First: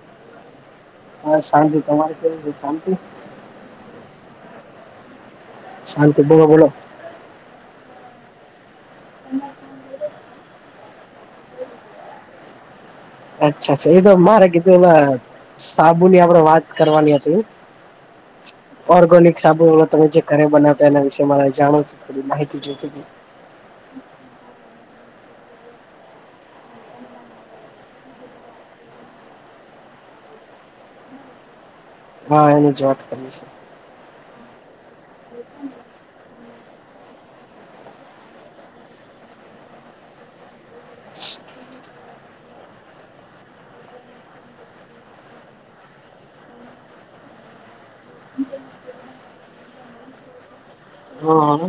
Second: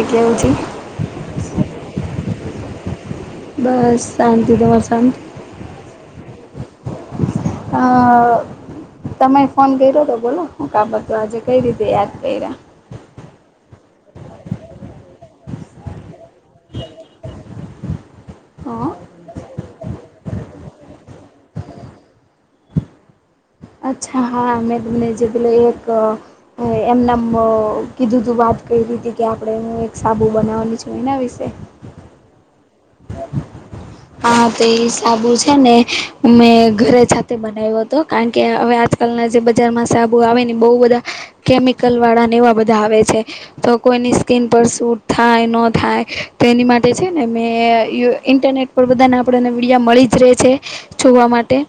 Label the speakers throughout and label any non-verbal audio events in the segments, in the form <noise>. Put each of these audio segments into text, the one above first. Speaker 1: એટલે ઊંચી
Speaker 2: હ શાંતિ તમારે કેવુ છે શાંતિ?
Speaker 1: બસ શાંતિ તમારે શાંતિ?
Speaker 2: શાંતિ બોલો બોલો
Speaker 1: હ અ તમે ફોન કર્યો તો બોલો હુ કામ હતું આજે કઈ રીતે યાદ કર્યા?
Speaker 2: અચ્છા અચ્છા એ તો મારે કીધું હવે સાબુ ની આપડે વાત કરવાની હતી.
Speaker 1: હા
Speaker 2: ઓર્ગોનિક સાબુ હવે તમે જે ઘરે બનાવતા એના વિશે મારે જાણુંવુતું થોડી માહિતી જોઈતીતી
Speaker 1: અચ્છા હા મે તમને જે પેલો એક હ એમનેમ અ કીધું તું વાત કયરિતી કે આપડે હું એક સાબુ બનાવાની છું એના વિશે
Speaker 2: હા એની જ વાત કરી છે.
Speaker 1: હા તો એ સાબુ છે ને મેં ઘરે જાતે બનાયવો હતો કારણ કે હવે આજકાલના જે બજારમાં સાબુ આવે ને બહુ બધા કેમિકલ વાળા ને એવા બધા આવે છે. તો કોઈની સ્કીન પર સૂટ થાય ન થાય તો એની માટે છે ને મેં અ ઇન્ટરનેટ આપણા બધાને આપડે ને વિડિયા મળી જ રે છે જોવા
Speaker 2: હા
Speaker 1: માટે
Speaker 2: હા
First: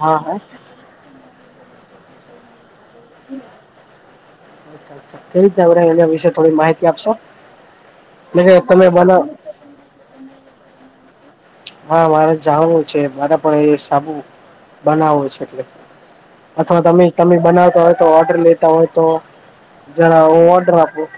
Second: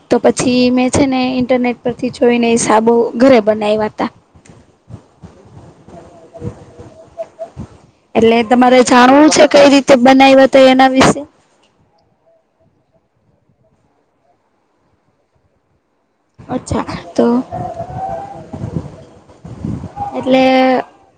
Speaker 2: હા
Speaker 1: તો
Speaker 2: હા.
Speaker 1: પછી મે છે ને ઇન્ટરનેટ પરથી જોઈને સાબુ ઘરે બનાયવાતા
Speaker 2: અચ્છા કઈ રીતે આપડે એના વિશે થોડી માહિતી આપશો એટલે કે તમે બન
Speaker 1: તો બનાઈવા તો એના વિશે
Speaker 2: હા મારે જાણવું છે મારે પણ એ સાબુ બનાવવો છે એટલે અથવા તમે
Speaker 1: તો
Speaker 2: તમે બનાવતા હોય તો ઓર્ડર લેતા હોય તો જણાઓ
Speaker 1: એટલે
Speaker 2: હું ઑર્ડર આપું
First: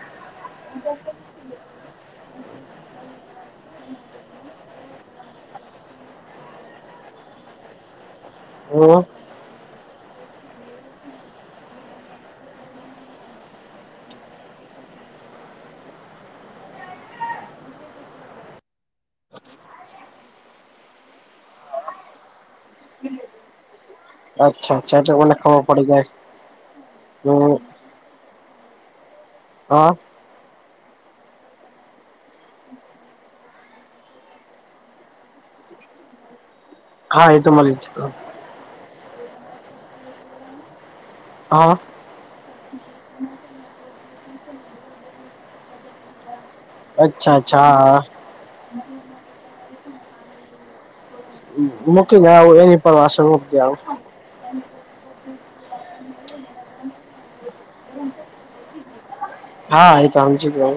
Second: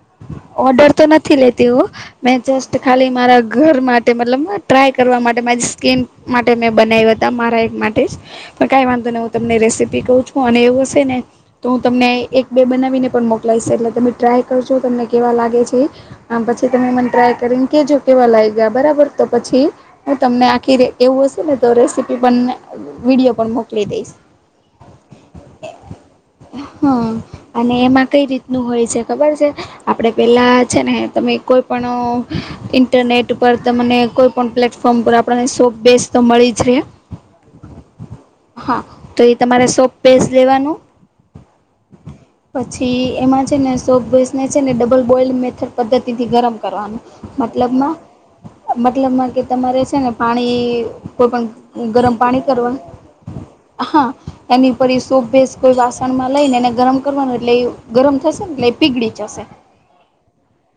Speaker 1: ઓર્ડર તો નથી લેતીહો મે જસ્ટ ખાલી મારા ઘર માટે મતલબ ટ્રાય કરવા માટે મારી સ્કીન માટે મેં બનાયવા હતા મારા એક માટે જ પણ કાઈ
Speaker 2: હમ
Speaker 1: વાંધો નત મે રેસી ઈ કઉ છું અને એવું હશે ને. તો હું તમને એક બે બનાવીને પણ મોકલાઈશ એટલે તમે ટ્રાય કરજો તમને કેવા લાગે છે. આમ પછી તમે મને ટ્રાય કરીને કેજો કેવા લાયગા બરાબર તો પછી હું તમને આખી એવું હશે ને તો રેસીપી પણ વિડીયો પણ મોકલી દઈશ.
Speaker 2: અચ્છા અચ્છા ઓને તો ખબર પડી જાય
Speaker 1: હા
Speaker 2: હ
Speaker 1: અને એમાં કઈ રીતનું હોય છે ખબર છે
Speaker 2: હા
Speaker 1: આપડે પેલા છે ને તમે કોઈ પણઅ ઇન્ટરનેટ પર તમને કોઈ પ્લેટફોર્મ પર આપણને સોપ બેસ તો મળી જ.
Speaker 2: હા એ તો મનેચ્છ.
Speaker 1: હા. તો એ તમારે સોપ પેસ્ટ લેવાનું.
Speaker 2: હા.
Speaker 1: પછી એમાં છે ને સો બેસ છે ને ડબલ બોલ મેથડ પદ્ધતિથી ગરમ. કરવા
Speaker 2: અચ્છા અચ્છા
Speaker 1: મતલબ
Speaker 2: હા
Speaker 1: મતલબમાં કે તમારે છે ને પાણી. કોઈ પણણ ગરમ
Speaker 2: મૂકી ને
Speaker 1: પાણી
Speaker 2: આવું
Speaker 1: કરવા
Speaker 2: એની પર વાસણ મૂકી આવું
Speaker 1: હા. એની ઉપર એ સોપ ભેસ કોઈ વાસણમાં લઈને એને ગરમ કરવાનું એટલે એ ગરમ થશે ને એટલે પીગળી જશે.
Speaker 2: હા એ તોમજ જ ભુ.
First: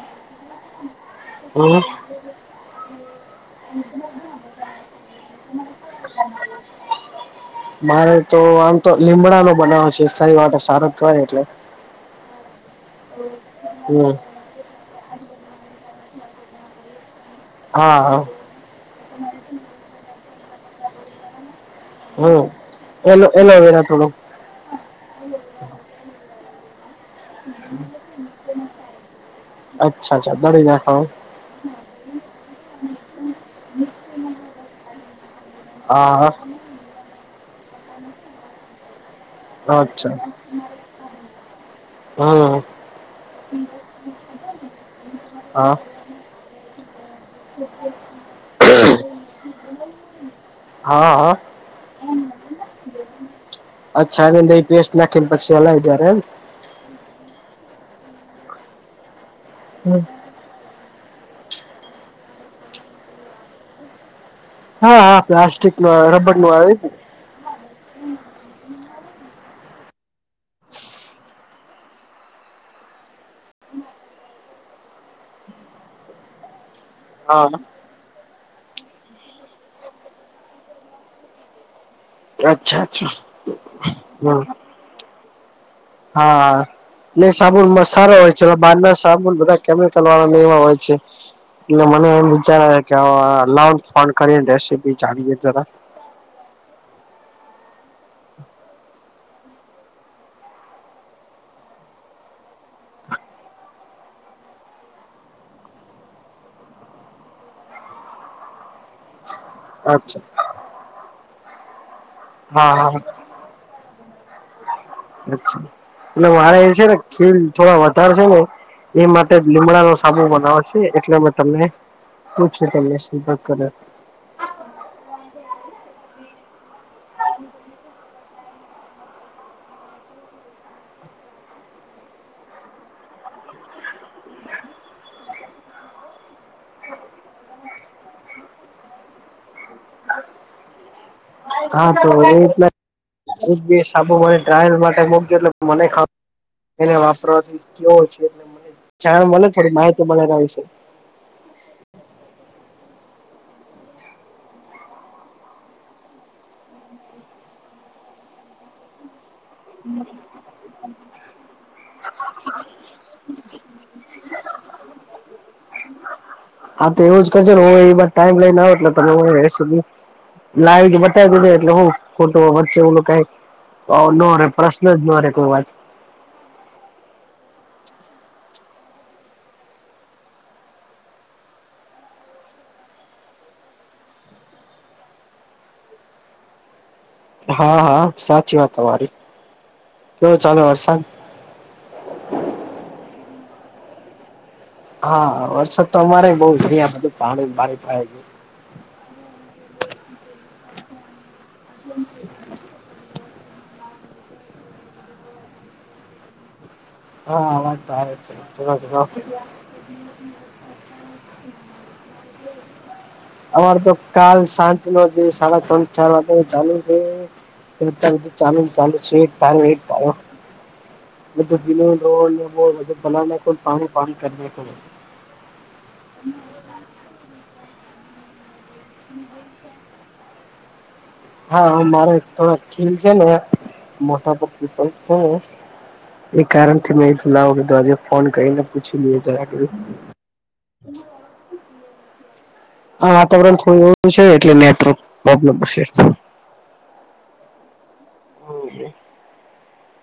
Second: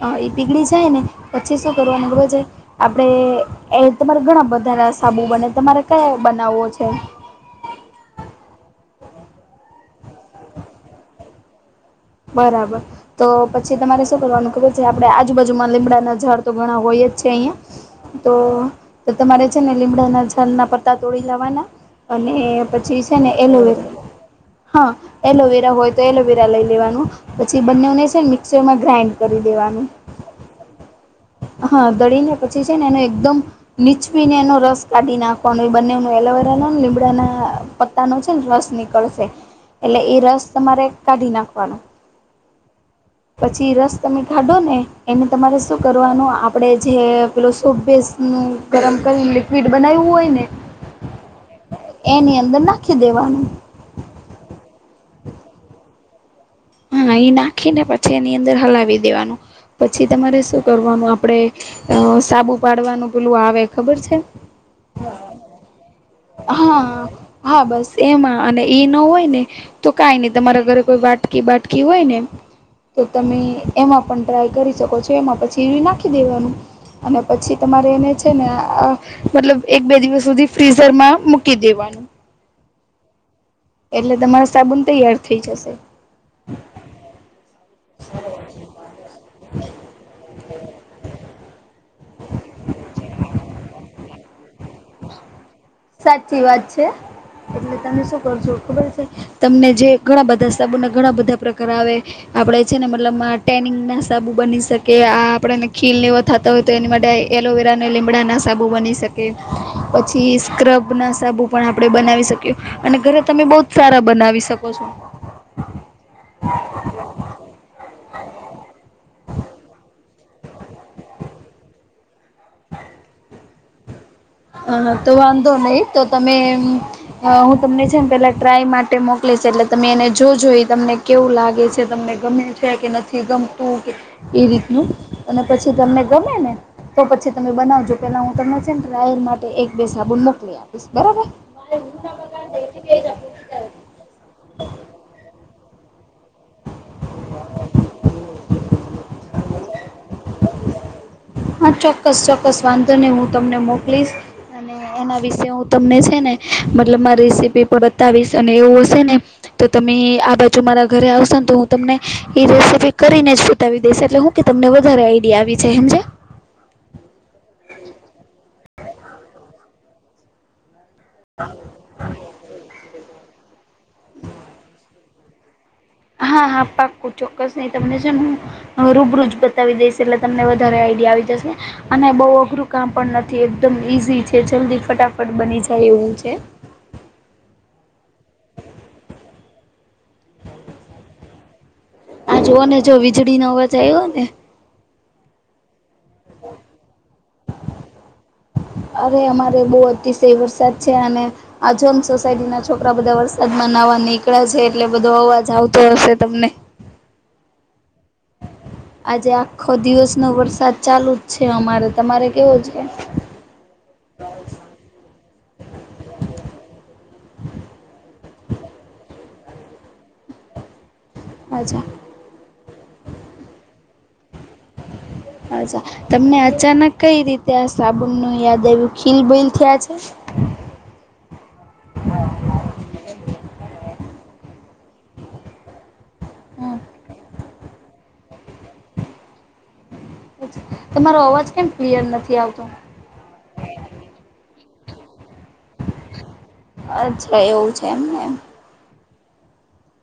Speaker 1: હ એ પીગળી જાય ને પછીસો
Speaker 2: હમ
Speaker 1: કરવા ગવા જાય. આપણેે એ તમારે ઘણા બધા સાબુ બને તમારે કયા બનાવવો છે.
Speaker 2: મારે તો આમ તો લીમડા નો બનાવો છે સારી વાતો સારો કહેવાય એટલે.
Speaker 1: બરાબર તો પછી તમારે
Speaker 2: હમ
Speaker 1: શું કરવાનું ખર. જે આપણે આજુબાજુમાં લીમડાના ઝાડ તો ઘણા હોય જ છે
Speaker 2: હા
Speaker 1: અહિયાં
Speaker 2: હા
Speaker 1: તો. તો તમારે છે ને લીમડાના છલના પતા તોડી લેવાના. અને પછી
Speaker 2: હમ
Speaker 1: છે
Speaker 2: એલો
Speaker 1: ને એલોવેરા.
Speaker 2: થોડું
Speaker 1: હા એલોવેરા હોય તો એલોવેરા લઈ લેવાનું પછી બંનેને છે ને મિક્સરમાં ગ્રાઇન્ડ. કરી દેવાનું.
Speaker 2: અચ્ાા દડી નાખો.
Speaker 1: હા દળી ને પછી છે ને એનો એકદમ નીચવીીને એનો રસ કાઢી નાખો. પણ એ બંને
Speaker 2: હા
Speaker 1: એલોવેરા નને લીમડાના પત્તા નો છે ને રસ નીકળશે.
Speaker 2: હા
Speaker 1: એટલે
Speaker 2: અચ્છા
Speaker 1: એ રસ તમારે કાઢી નાખવાનો.
Speaker 2: હમ.
Speaker 1: પછી રસ તમે ખાઢો ને એને તમારે
Speaker 2: હા
Speaker 1: શું કરું. આપે જે પે સપસ ગરમ કરીને લિક્વિડ બનાવું હોય ને.
Speaker 2: હા હા.
Speaker 1: એની અંદર નાખી દેવાનું.
Speaker 2: અચ્છા એ દ પેસ્ટ નાખી ને પછી હલાય જ્યારે એમ.
Speaker 1: હા એ નાખી ને પછી એની અંદર હલાવી દેવાનું.
Speaker 2: એમ
Speaker 1: પછી તમારે શું કરવાનું આપડે સાબુ પાડવાનું પેલું આવે ખબર છે.
Speaker 2: હા હા પ્લાસ્ટિક. <unintelligible>
Speaker 1: હા
Speaker 2: ને
Speaker 1: હા બસ એમાં અને એ ન હોય ને. તો કઈ નઈ તમારા ઘરે કોઈ વાટકી બાટકી હોય ને. તો તમે એમાં પણ ટ્રાય કરી શકો છો એમાં પછી નાખી દેવાનુ અને
Speaker 2: હા
Speaker 1: પછી તમારે એને છે ને મતલબ એક બે દિવસ સુધી ફ્રીઝ ઘરમાં મૂકી દેવાનુ
Speaker 2: અચ્છા અચ્છા
Speaker 1: એટલે
Speaker 2: હમ
Speaker 1: તમારો સાબુન તૈયાર થઇ જશે.
Speaker 2: હા. એ સાબુનમાં સારા હોય છે બાર ના સાબુન બધા કેમિકલ વાળાને એવા હોય છે. એટલે મને એમ વિચાર કેઉ કરીને ર જાડીએ જરા
Speaker 1: સાચી વાત છે એટલે તમે શું કરશો ખબર છે. તમને જે ઘણા બધા સબોને ઘણા બધા પ્રકાર આવે આપડે છેને, મતલબ ટનિંગ ના સાબુ બની શકે આ આપણેેને ખીલ ને થતાં હોય તો એની માટે એલોવેરા અને લીમડાના સાબુ બની શકે
Speaker 2: અચ્છા
Speaker 1: પછી સ્ક્રબ ના સાબુ પણ આપણે બનાવી શકીય
Speaker 2: હા હા
Speaker 1: અને ઘરે તમે બહ જ સારા બનાવી શકો છો.
Speaker 2: છ એટ મારે એ છે ને ખીલ થોડા વધારેશે ને એ માટે લીમડા નો સાબુ બનાવે છે, એટલે મે તમને પૂછ તમ સંપર્ક કર્ય
Speaker 1: હ હા તો વાંધો નહી તો તમે હું તમને છે ને પેલા ટ્રાય માટે મોકલીશ એટલે તમે એને જોજઈ તમને કેવું લાગે છે તમને ગમે છે, કે નથી ગમતુ કે એ રીતનું અને પછી તમને ગમે ને તો પછી તમે બનાવજો પેલા હુ, તમ છેમ. ય માટે એક બે સાબુન મોકલી આપીશ બરાબર
Speaker 2: હા તો એ રીતના એક સાબુમા ટ્રાયલ માટે મોક એટલે મને ખર એને વાપરવાથી કેવો છે, એટલે મ જાણ મને થોડી માહી મળેલા વિશે
Speaker 1: હા ચોક્કસ ચોક્કસ વાંધો નહી હું તમને મોકલીશ અને એના વિશે હુ તમને છેને, મતલબ મા રેસીપી પણ બતાવીશ અને એવું હશે ને તો તમે આ બાજુ મારા ઘરે આવશોને તો હું તમને એ રેસીપી કરીને જ બતાવી દે એટલે હું કે તમને વધારે આઈડિયા આવી છે, એમજ
Speaker 2: હા તો એવું જ કરજ ને એત ટાઈમ લઈને આવે એટલે ત લાવી બતાવી દ એટલે હુ તો વચ્ચે એું ક ન રે પ્રશ્ન જ ન રે કોઈ વાત
Speaker 1: હા હા પાકું ચોક્કસ નહી, તમને છે હ હ રૂબરૂજ બતાવી દઈશ એટલે તમને વધારે આઈડિયા આવી જશે ને અને બહ અઘરું કામ પણ નથી એકદમ ઈઝી છે જલ્દી ફટાફટ બની જાય એવું છે.
Speaker 2: હા હા સાચી વાત તમારી કેવું ચાલે વરસાદ
Speaker 1: આ જોુ ને જો વીજળી ન અવાજ આવ્યો ને
Speaker 2: હા વરસાદ તો અમારે બઉ જ બધું પાણી પાણી પાડ ગ
Speaker 1: અરે અમારે બહ અતિશય વરસાદ છે, અને આજંગ સોસાયટી ના છોકરા બધા વરસાદ માં નવા નીકળે છે એટલે બધો અવાજ આવતો હશે તમને
Speaker 2: હા આ <inaudible>
Speaker 1: આજે આખો દિવસ નો વરસાદ ચાલુ જ છે અમારે તમારે કેવો છે.
Speaker 2: અમાર તો કાલ સાંજ નો જે સાડા ત્રણ ચાર વાગે ચાલુ છે. એ ત તાર પારો ઈ
Speaker 1: અચ્છા
Speaker 2: રોડ લા કોલ પાણી પાણી કર બે
Speaker 1: અચ્છા, તમને અચાનક કઈ રીતે આ સાબુનનું યાદ આવ્યું. ખીલ બીલ થયા છે?
Speaker 2: હા, મારે થોડાક ખીલ છે ને મોટા પ પિંપલ થાઈ હે. એ
Speaker 1: હમ
Speaker 2: કારણથી મે લાવો કીધું આજે ફોન કરીને પૂછી લઈએ જરાક એવું.
Speaker 1: તમારો અવાજ કેમ ક્લિયર નથી આવતો?
Speaker 2: આ વાતાવરણ થોડું એવુ છે એટલે નેટવર્ક પ્રોબ્લેમ હશે.
Speaker 1: અચ્છા, એવું છે એમને એમ.
Speaker 2: હમ.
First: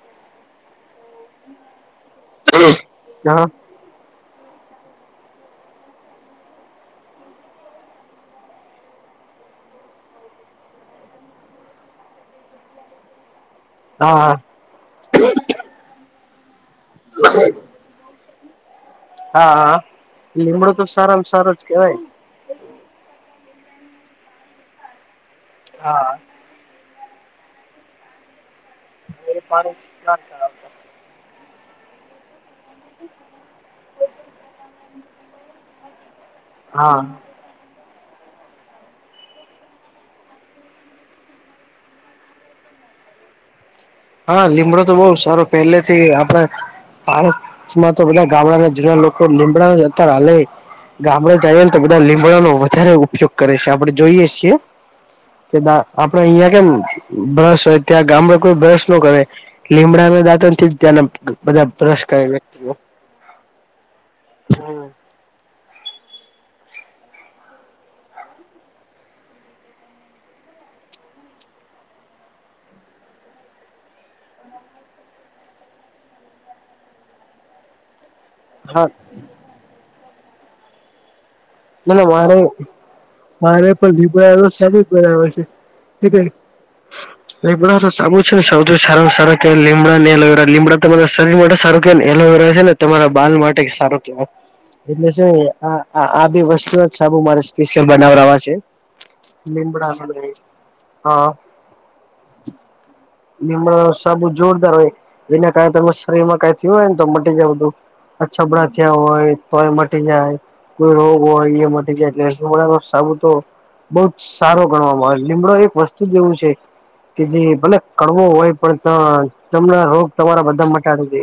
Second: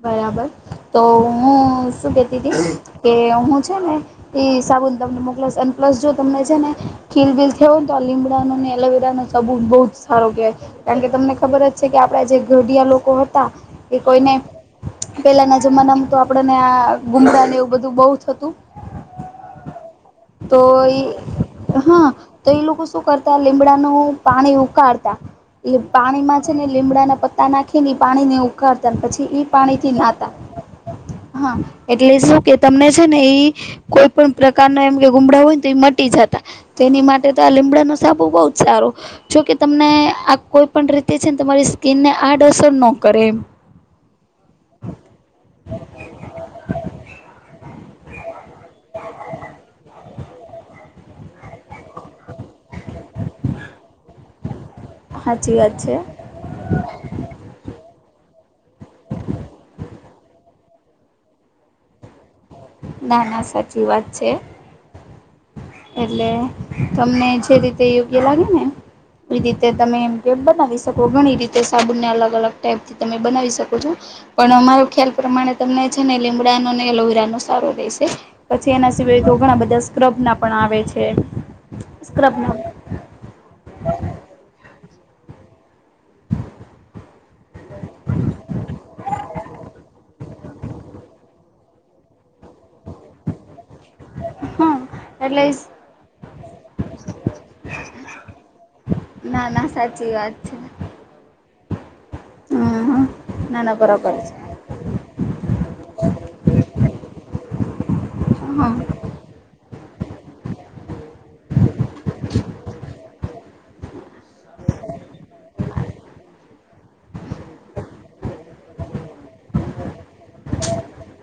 Speaker 1: બરાબર. તો હું શું કહેતીતી. કે
Speaker 2: હા
Speaker 1: હું છે ને એ સાબુન તમને મોકલાવિશ. અન પ્લસ જો તમને છે ને ખીલ બીલ થયા હોય ને તો લીમડા ને એલોવેરાનો સાબુ બઉ સારો કહેવાય. કારણ કે તમને ખબર જ છે કે, આપડા જે ઘડિયા લોકો હતા કે કોઈને
Speaker 2: હા
Speaker 1: પેલાના જમાનામાં તો આપણને આ ગુમડા ને એવું બધું બઉ થતું.
Speaker 2: હા હા હા. લીમડો તો સારામાં સારો જ કેવાયન.
Speaker 1: હા તો એ લોકો શું કરતા લીમડાનું પાણી ઉકાળતા. એ
Speaker 2: હા
Speaker 1: પાણીમાં છેને લીમડાના પત્તા નાખીને પાણીને ઉકાળતા
Speaker 2: એ
Speaker 1: પછી
Speaker 2: પાણી
Speaker 1: પાણીથી
Speaker 2: સ્નાન
Speaker 1: નાતા.
Speaker 2: કરાવતા.
Speaker 1: હા, એટલે શું કે તમને છે ને એઈ કોઈ પણ પ્રકાર ગુમડા હોય ને તો એ મટી જતા,
Speaker 2: હા.
Speaker 1: તેની માટે તો આ લીમડા નો સાબુ બહુ જ સારો. જોકે તમને આ કોઈ પણ રીતે છે ને તમારી સ્કીનને આડઅસર ન કરે એમ.
Speaker 2: હા લીમડો તો બહુ સારો પહેલે થી આપણે પા માં તો બધા ગામડાના જૂના લોકો લીમડા અત્યારે હાલે ઈ. ગામડે જઈએ તો બધા લીમડાનો વધારે ઉપયોગ કરે છે, આપડે જોઈએ છીએ.
Speaker 1: સાચી
Speaker 2: કે,
Speaker 1: વાત
Speaker 2: બા
Speaker 1: છે.
Speaker 2: આપડે અહિયાં કેમ બ્રશ હોય, ત્યાં ગામડે કોઈ બ્રશ ન કરે. લીમડા ના દાંતન થી જ ત્યાં ના, બધા બ્રશ કરે. વ્યક્તિઓ
Speaker 1: ના.. ના.. સાચી વાત છે. એટલે, તમને જે રીતે યોગ્ય લાગે ને. આવી રીતે તમે એમ કે બનાવી શકો, ઘણી રીતે સાબુને અલગ અલગ ટાઈપથી તમે બનાવી શકો છો. પણ અમારો ખ્યાલ પ્રમાણે તમને છે ને, લીમડાનો ને એલોવેરા નો સારો રહેેશે. પછી
Speaker 2: હા
Speaker 1: એના સિવાય તો ઘણા બધા સ્ક્રબ ના પણ આવે છે.
Speaker 2: મ મારે
Speaker 1: સ્ક્રબના
Speaker 2: મારે પણ લીબડું સારી જ, બરાબર છે. <unintelligible> લીમડા નો સાબું છે ને, સૌથી સારા-સારા લીમડા અને એલોવેરા, લીમડા. તમારા શરીર માટે સારું કે ને, એલોવેરા છે ને, તમારા બાલ માટે સારું. એટલે
Speaker 1: હા
Speaker 2: છે ને
Speaker 1: એટલે
Speaker 2: આ.. આ બી વસ્તુ જ સાબુ મારે સ્પેશિયલ બનાવડાવા છે.
Speaker 1: ના ના
Speaker 2: ીન પડા
Speaker 1: સાચી વાત છે.
Speaker 2: <unintelligible> હા,
Speaker 1: હમ ના ના
Speaker 2: લીમડાનો
Speaker 1: બરોબર
Speaker 2: સાબુ,
Speaker 1: છે
Speaker 2: જોરદાર હોય. એના કારણે તમે શરીર માં કઈ થયું હોય ને, તો મટી જાય બધું અછબડા
Speaker 1: હા.
Speaker 2: થયા હોય. તોય મટી જાય, કોઈ રોગ હોય એ મટી જાય, એટલે લીમડાનો સાબું તો. બહુ જ સારો ગણવામાં આવે, લીમડો એક વસ્તુ જ એવું છે. કે જે ભલે કડવો હોય, પણ ત... તમને રોગ તમારા બધા મટાડી દે.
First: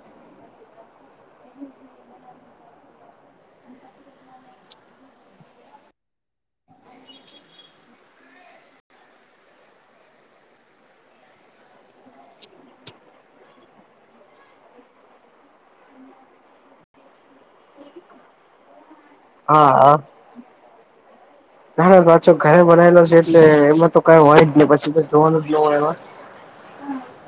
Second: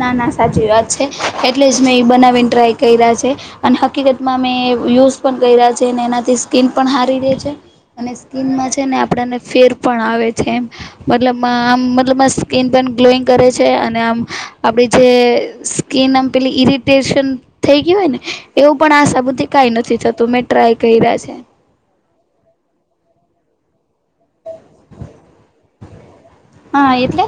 Speaker 1: ના... ના.. સાચી વાત છે, એટલે જ મેં એ બનાવીને ટ્રાય કર્યા છે. અને હકીકતમાં મે યુઝ પણ કર્યા છે અને એનાથી સ્કીન પણ હારી રે છે. અને સ્કીનમાં છે ને, આપણને ફેર પણ આવે છે એમ. મતલબ મા.. આમ મતલબ સ્કીિન પણ ગ્લોઈંગ કરે છે, અને આમ. આપડી જે સ્કીિન આમ પેલી ઈરિટેશન થઈ ગયું હોય ને, એવું પણ આ સાબુ થી તે
Speaker 2: હા
Speaker 1: કાઈ
Speaker 2: હા.
Speaker 1: નથી થતું, મેં ટ્રાય કર્યા છે.
Speaker 2: ના, ના, સાચો ઘરે બનાવેલો છે, એટલે એમાં તો કંઈ હોય જ ને, પછી તો જોવાનું જ ના હોય, એમાં
Speaker 1: હા, એટલે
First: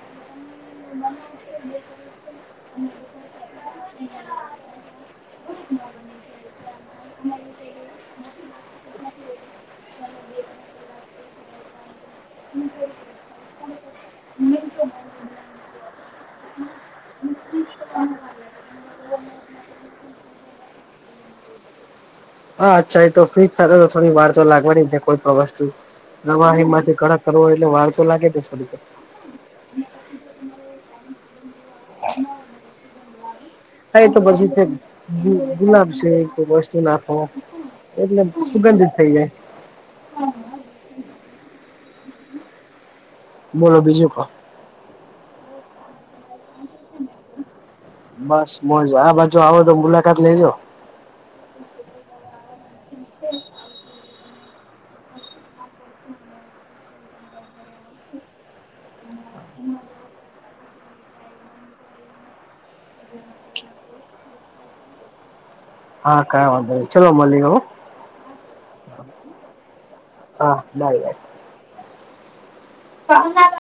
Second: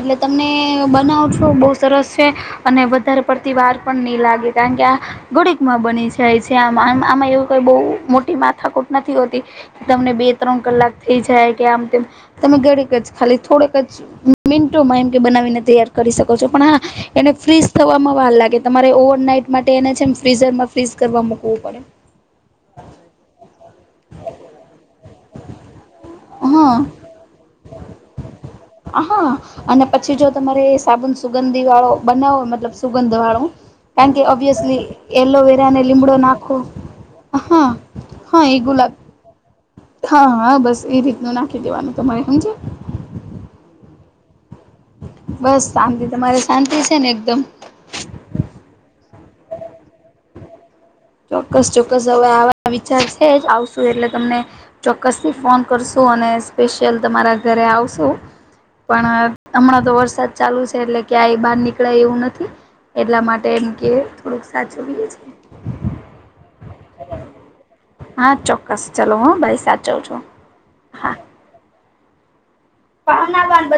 Speaker 1: એટલે તમને બનાવું છું, બહુ સરસ છે, અને વધારે પડતી વાર પણ નહીં લાગે, કારણ કે આ ઘડીકમાં બની જાય છે, માં એવું કંઈ બહુ મોટી માથાકુટ નથી હોતી, તમને બે-ત્રણ કલાક થઈ જાય કે, આમ તેમ તમે ઘડીક જ ખાલી થોડક જ મિન્ટોમાં એમ કે બનાવીને, તૈયાર કરી શકો છો, પણ હા, એને ફ્રીશ થવામાં વાર લાગે, તમારે ઓવરનાઈટ માટે એને છે, એમ ફ્રીઝરમાં ફ્રીઝ કરવા મૂકવું પડે.
Speaker 2: હા, અચ્છા, એ તો ફ્રીઝ થોડી વાર તો લાગવાની દે, કોઈ વસ્તુ. પ્રવાહી
Speaker 1: હા
Speaker 2: માંથી કડક કરવો, એટલે વાર તો લાગે છે, થોડીક ઘણી.
Speaker 1: હ, હા, અને પછી જો તમારે સાબુન સુગંધી વાળો બનાવો, મતલબ, સુગંધ વાળો
Speaker 2: હા એ
Speaker 1: કારણ
Speaker 2: તો
Speaker 1: કે
Speaker 2: પછી છે
Speaker 1: ઓબ્વિયસલી એલોવેરા ને,
Speaker 2: ગુલાબ છે
Speaker 1: લીમડો
Speaker 2: કોઈ
Speaker 1: નાખો,
Speaker 2: વસ્તુ નાખો
Speaker 1: હ.
Speaker 2: એટલે સુગંધિત થઇ જાય.
Speaker 1: હા, હા, બસ. એ રીતનું નાખી દેવાનું. તમારે હમજ્યા.?
Speaker 2: બોલો, બીજું કંઈ?
Speaker 1: બસ, શાંતિ! તમારે શાંતિ છે ને, એકદમ?
Speaker 2: બસ, મોજ! આ બાજુ આવો તો મુલાકાત લઈ જો.
Speaker 1: ચોક્કસ, ચોક્કસ! હવે આવા વિચાર છે જ. આવશું એટલે તમને ચોક્કસથી ફોન કરશું, અને સ્પેશિયલ તમારા ઘરે આવશું પણ હમણાં તો વરસાદ ચાલુ છે, એટલે ક્યાય બહાર નીકળાય એવું નથી. એટલા માટે એમ કે થોડુંક સાચું બી એ છે.
Speaker 2: હા, કાયવાંધો નહી. ચલો મળી હો
Speaker 1: હા, ચોક્કસ. ચાલો, હું ભાઈ સાચવ જો.
Speaker 2: હા, બાય ત <unintelligible>